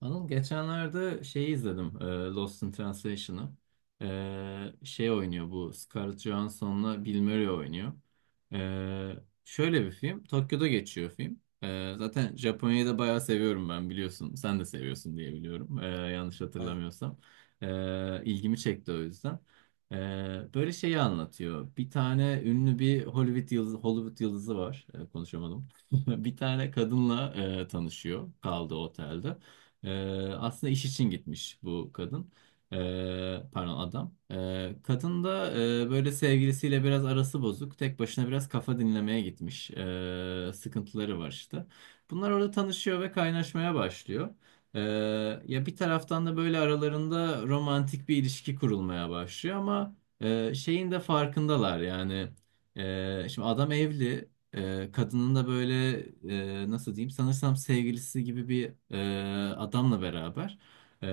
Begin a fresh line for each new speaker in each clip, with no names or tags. Anıl geçenlerde şeyi izledim. Lost in Translation'ı. Şey oynuyor bu. Scarlett Johansson'la Bill Murray oynuyor. E, Şöyle bir film. Tokyo'da geçiyor film. Zaten Japonya'yı da bayağı seviyorum ben biliyorsun. Sen de seviyorsun diye biliyorum. Yanlış
Aynen.
hatırlamıyorsam. İlgimi çekti o yüzden. E, Böyle şeyi anlatıyor. Bir tane ünlü bir Hollywood yıldızı var. Konuşamadım. Bir tane kadınla tanışıyor. Kaldığı otelde. Aslında iş için gitmiş bu kadın. Pardon adam. Kadın da böyle sevgilisiyle biraz arası bozuk. Tek başına biraz kafa dinlemeye gitmiş. Sıkıntıları var işte. Bunlar orada tanışıyor ve kaynaşmaya başlıyor. Ee, Ya bir taraftan da böyle aralarında romantik bir ilişki kurulmaya başlıyor ama şeyin de farkındalar yani. Şimdi adam evli, kadının da böyle nasıl diyeyim sanırsam sevgilisi gibi bir adamla beraber. Ee,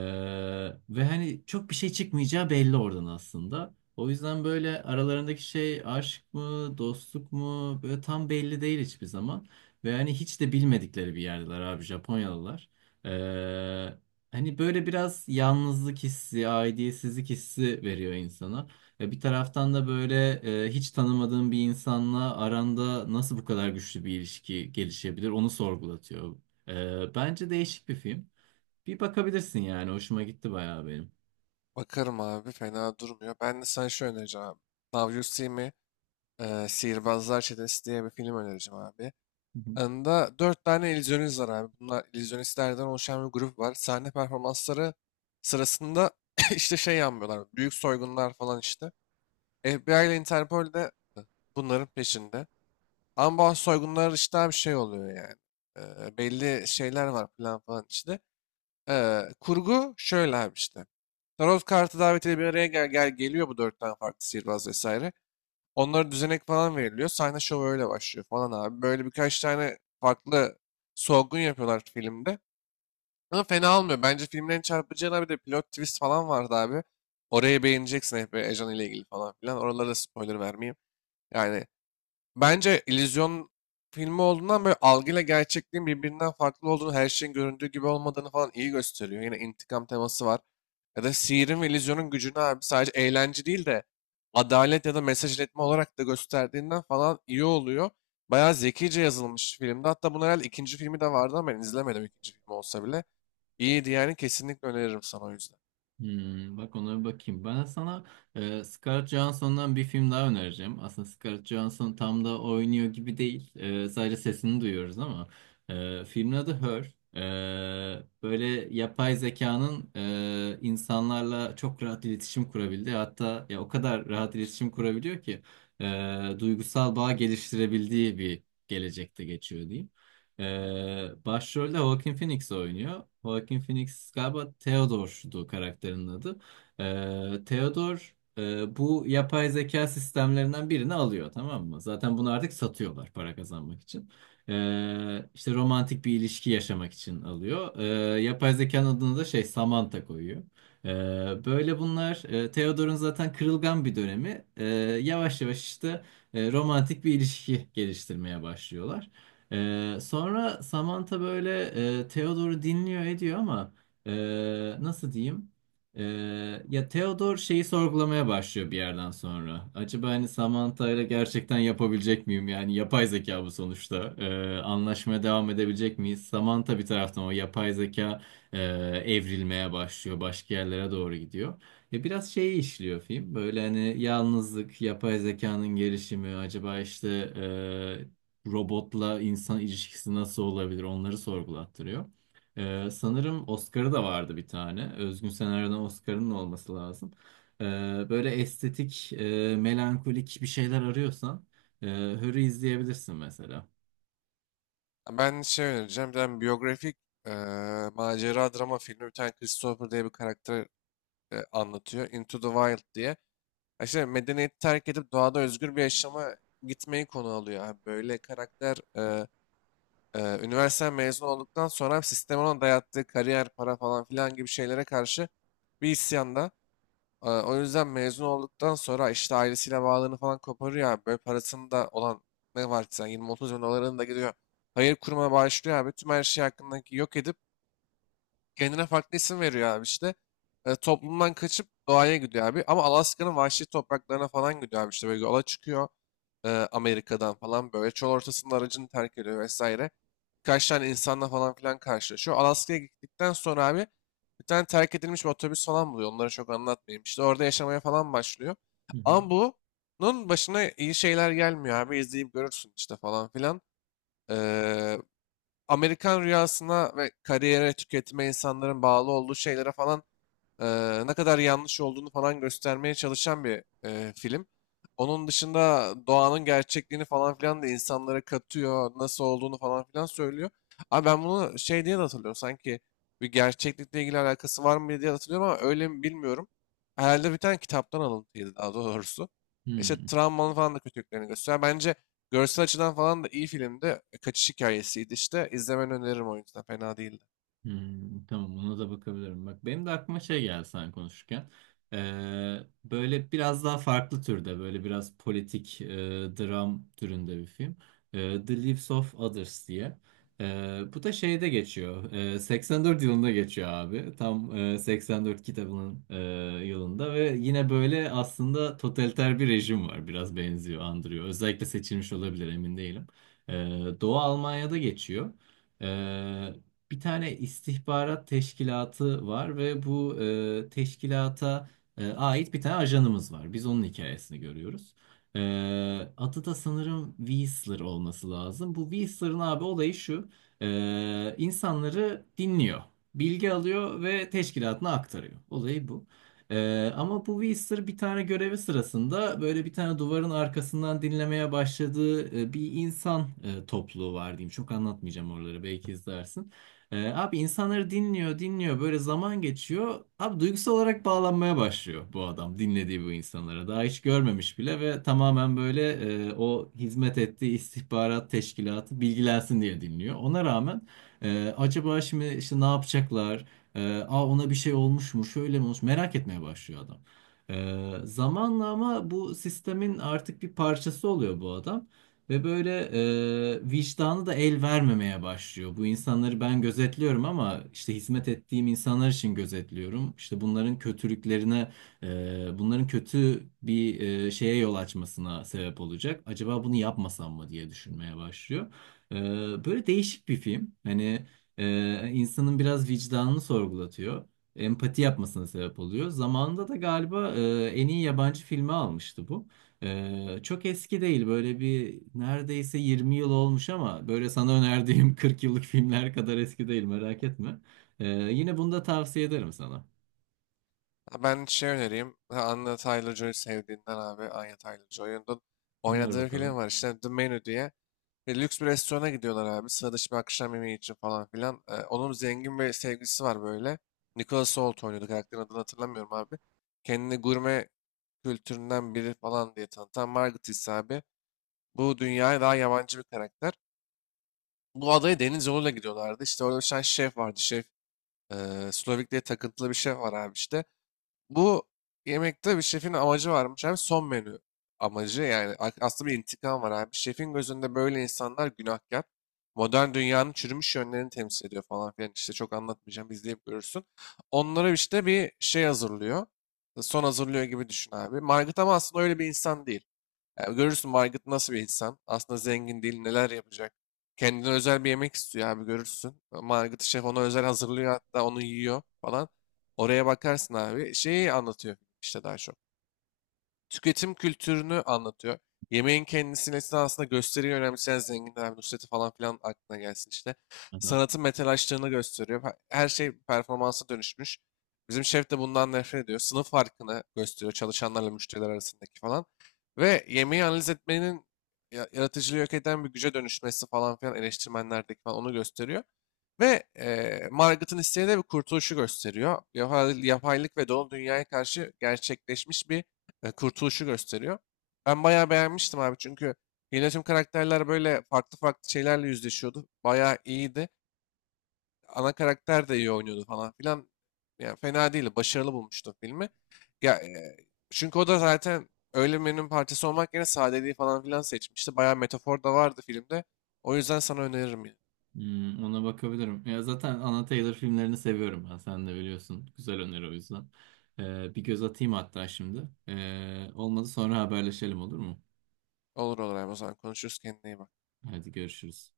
Ve hani çok bir şey çıkmayacağı belli oradan aslında. O yüzden böyle aralarındaki şey aşk mı dostluk mu böyle tam belli değil hiçbir zaman ve hani hiç de bilmedikleri bir yerdeler abi Japonyalılar. Ee, Hani böyle biraz yalnızlık hissi, aidiyetsizlik hissi veriyor insana. Ya bir taraftan da böyle hiç tanımadığın bir insanla aranda nasıl bu kadar güçlü bir ilişki gelişebilir onu sorgulatıyor. Bence değişik bir film. Bir bakabilirsin yani hoşuma gitti bayağı benim.
Bakarım abi, fena durmuyor. Ben de sana şu önereceğim abi. Now You See Me, Sihirbazlar Çetesi diye bir film önereceğim abi. Anında dört tane illüzyonist var abi. Bunlar illüzyonistlerden oluşan bir grup var. Sahne performansları sırasında işte şey yapmıyorlar. Büyük soygunlar falan işte. FBI ile Interpol de bunların peşinde. Ama bu soygunlar işte bir şey oluyor yani. E, belli şeyler var, plan falan içinde. Kurgu şöyle abi işte. Tarot kartı davetiyle bir araya gel geliyor bu dört tane farklı sihirbaz vesaire. Onlara düzenek falan veriliyor. Sahne şovu öyle başlıyor falan abi. Böyle birkaç tane farklı solgun yapıyorlar filmde. Ama fena olmuyor. Bence filmin en çarpıcı yanı, bir de pilot twist falan vardı abi. Orayı beğeneceksin, hep Ejan ile ilgili falan filan. Oralara da spoiler vermeyeyim. Yani bence illüzyon filmi olduğundan böyle algıyla gerçekliğin birbirinden farklı olduğunu, her şeyin göründüğü gibi olmadığını falan iyi gösteriyor. Yine intikam teması var. Ya da sihirin ve illüzyonun gücünü abi sadece eğlence değil de adalet ya da mesaj iletme olarak da gösterdiğinden falan iyi oluyor. Bayağı zekice yazılmış filmde. Hatta bunun herhalde ikinci filmi de vardı ama ben izlemedim, ikinci filmi olsa bile. İyiydi yani, kesinlikle öneririm sana o yüzden.
Hmm, bak ona bir bakayım. Ben sana Scarlett Johansson'dan bir film daha önereceğim. Aslında Scarlett Johansson tam da oynuyor gibi değil. Sadece sesini duyuyoruz ama. Filmin adı Her. Böyle yapay zekanın insanlarla çok rahat iletişim kurabildiği hatta ya o kadar rahat iletişim kurabiliyor ki duygusal bağ geliştirebildiği bir gelecekte geçiyor diyeyim. Başrolde Joaquin Phoenix oynuyor. Joaquin Phoenix galiba Theodore'du karakterinin adı. Theodore bu yapay zeka sistemlerinden birini alıyor, tamam mı? Zaten bunu artık satıyorlar para kazanmak için. İşte romantik bir ilişki yaşamak için alıyor. Yapay zekanın adını da şey Samantha koyuyor. Böyle bunlar Theodore'un zaten kırılgan bir dönemi. Yavaş yavaş işte romantik bir ilişki geliştirmeye başlıyorlar. Sonra Samantha böyle Theodore'u dinliyor ediyor ama e, nasıl diyeyim? E, Ya Theodore şeyi sorgulamaya başlıyor bir yerden sonra. Acaba hani Samantha ile gerçekten yapabilecek miyim? Yani yapay zeka bu sonuçta. Anlaşmaya devam edebilecek miyiz? Samantha bir taraftan o yapay zeka e, evrilmeye başlıyor. Başka yerlere doğru gidiyor. Ya biraz şeyi işliyor film. Böyle hani yalnızlık, yapay zekanın gelişimi, acaba işte e, robotla insan ilişkisi nasıl olabilir onları sorgulattırıyor. Sanırım Oscar'ı da vardı bir tane. Özgün Senaryo'dan Oscar'ın da olması lazım. Ee, Böyle estetik, melankolik bir şeyler arıyorsan Hör'ü izleyebilirsin mesela.
Ben şey önereceğim. Bir tane biyografik eee, macera drama filmi. Bir tane Christopher diye bir karakter anlatıyor. Into the Wild diye. Ya, işte medeniyeti terk edip doğada özgür bir yaşama gitmeyi konu alıyor abi. Böyle karakter üniversite mezun olduktan sonra sistemin ona dayattığı kariyer, para falan filan gibi şeylere karşı bir isyanda. E, o yüzden mezun olduktan sonra işte ailesiyle bağlarını falan koparıyor abi. Böyle parasında olan ne varsa 20-30 bin dolarını da gidiyor. Hayır kuruma başlıyor abi. Tüm her şey hakkındaki yok edip kendine farklı isim veriyor abi işte. E, toplumdan kaçıp doğaya gidiyor abi. Ama Alaska'nın vahşi topraklarına falan gidiyor abi işte. Böyle yola çıkıyor Amerika'dan falan böyle. Çöl ortasında aracını terk ediyor vesaire. Birkaç tane insanla falan filan karşılaşıyor. Alaska'ya gittikten sonra abi bir tane terk edilmiş bir otobüs falan buluyor. Onları çok anlatmayayım. İşte orada yaşamaya falan başlıyor.
Hı hı.
Ama bunun başına iyi şeyler gelmiyor abi. İzleyip görürsün işte falan filan. Ee, Amerikan rüyasına ve kariyere, tüketime, insanların bağlı olduğu şeylere falan ne kadar yanlış olduğunu falan göstermeye çalışan bir film. Onun dışında doğanın gerçekliğini falan filan da insanlara katıyor, nasıl olduğunu falan filan söylüyor. Abi ben bunu şey diye de hatırlıyorum, sanki bir gerçeklikle ilgili alakası var mı diye hatırlıyorum ama öyle mi bilmiyorum. Herhalde bir tane kitaptan alıntıydı daha doğrusu. İşte
Hmm.
travmanın falan da kötülüklerini gösteriyor. Bence görsel açıdan falan da iyi filmdi. Kaçış hikayesiydi işte. İzlemeni öneririm o yüzden. Fena değildi.
Hmm, tamam ona da bakabilirim. Bak benim de aklıma şey geldi sen konuşurken. Ee, Böyle biraz daha farklı türde böyle biraz politik dram türünde bir film. The Lives of Others diye. Bu da şeyde geçiyor. 84 yılında geçiyor abi. Tam 84 kitabının yılında ve yine böyle aslında totaliter bir rejim var. Biraz benziyor, andırıyor. Özellikle seçilmiş olabilir emin değilim. Ee, Doğu Almanya'da geçiyor. Ee, Bir tane istihbarat teşkilatı var ve bu teşkilata ait bir tane ajanımız var. Biz onun hikayesini görüyoruz. E, Adı da sanırım Whistler olması lazım. Bu Whistler'ın abi olayı şu. İnsanları dinliyor. Bilgi alıyor ve teşkilatına aktarıyor. Olayı bu. Ama bu Whistler bir tane görevi sırasında böyle bir tane duvarın arkasından dinlemeye başladığı bir insan topluluğu var diyeyim. Çok anlatmayacağım oraları belki izlersin. Abi insanları dinliyor, dinliyor. Böyle zaman geçiyor. Abi duygusal olarak bağlanmaya başlıyor bu adam dinlediği bu insanlara. Daha hiç görmemiş bile ve tamamen böyle o hizmet ettiği istihbarat teşkilatı bilgilensin diye dinliyor. Ona rağmen acaba şimdi işte ne yapacaklar? Aa ona bir şey olmuş mu? Şöyle mi olmuş? Merak etmeye başlıyor adam. Zamanla ama bu sistemin artık bir parçası oluyor bu adam. Ve böyle vicdanı da el vermemeye başlıyor. Bu insanları ben gözetliyorum ama işte hizmet ettiğim insanlar için gözetliyorum. İşte bunların kötülüklerine, bunların kötü bir şeye yol açmasına sebep olacak. Acaba bunu yapmasam mı diye düşünmeye başlıyor. E, Böyle değişik bir film. Hani insanın biraz vicdanını sorgulatıyor. Empati yapmasına sebep oluyor. Zamanında da galiba en iyi yabancı filmi almıştı bu. Çok eski değil böyle bir neredeyse 20 yıl olmuş ama böyle sana önerdiğim 40 yıllık filmler kadar eski değil merak etme. Yine bunu da tavsiye ederim sana.
Ha, ben şey önereyim. Ha, Anya Taylor-Joy sevdiğinden abi. Anya Taylor-Joy'un
Öner
oynadığı film
bakalım.
var işte, The Menu diye. Ve lüks bir restorana gidiyorlar abi. Sıra dışı bir akşam yemeği için falan filan. Onun zengin bir sevgilisi var böyle. Nicholas Hoult oynuyordu. Karakterin adını hatırlamıyorum abi. Kendini gurme kültüründen biri falan diye tanıtan Margaret ise abi, bu dünyaya daha yabancı bir karakter. Bu adaya deniz yoluyla gidiyorlardı. İşte orada bir tane şef vardı. Şef Slovak diye takıntılı bir şef var abi işte. Bu yemekte bir şefin amacı varmış abi. Son menü amacı yani aslında bir intikam var abi. Şefin gözünde böyle insanlar günahkar. Modern dünyanın çürümüş yönlerini temsil ediyor falan filan. İşte çok anlatmayacağım, izleyip görürsün. Onlara işte bir şey hazırlıyor. Son hazırlıyor gibi düşün abi. Margit ama aslında öyle bir insan değil. Yani görürsün Margaret nasıl bir insan. Aslında zengin değil, neler yapacak. Kendine özel bir yemek istiyor abi, görürsün. Margaret şef ona özel hazırlıyor, hatta onu yiyor falan. Oraya bakarsın abi. Şeyi anlatıyor işte daha çok. Tüketim kültürünü anlatıyor. Yemeğin kendisini esnasında gösteriyi önemseyen zenginler, Nusret'i falan filan aklına gelsin işte.
Aha.
Sanatın metalaştığını gösteriyor. Her şey performansa dönüşmüş. Bizim şef de bundan nefret ediyor. Sınıf farkını gösteriyor çalışanlarla müşteriler arasındaki falan. Ve yemeği analiz etmenin yaratıcılığı yok eden bir güce dönüşmesi falan filan, eleştirmenlerdeki falan onu gösteriyor. Ve Margaret'ın isteği de bir kurtuluşu gösteriyor. Yapaylık ve doğal dünyaya karşı gerçekleşmiş bir kurtuluşu gösteriyor. Ben bayağı beğenmiştim abi çünkü yine tüm karakterler böyle farklı farklı şeylerle yüzleşiyordu. Bayağı iyiydi. Ana karakter de iyi oynuyordu falan filan. Yani fena değildi. Başarılı bulmuştum filmi. Ya, çünkü o da zaten öyle menünün parçası olmak yerine sadeliği falan filan seçmişti. Bayağı metafor da vardı filmde. O yüzden sana öneririm yine.
Hmm, ona bakabilirim. Ya zaten Anna Taylor filmlerini seviyorum ben sen de biliyorsun. Güzel öneri o yüzden. Bir göz atayım hatta şimdi. Olmadı sonra haberleşelim, olur mu?
Olur olur abi, o zaman konuşuruz, kendine iyi bak.
Hadi görüşürüz.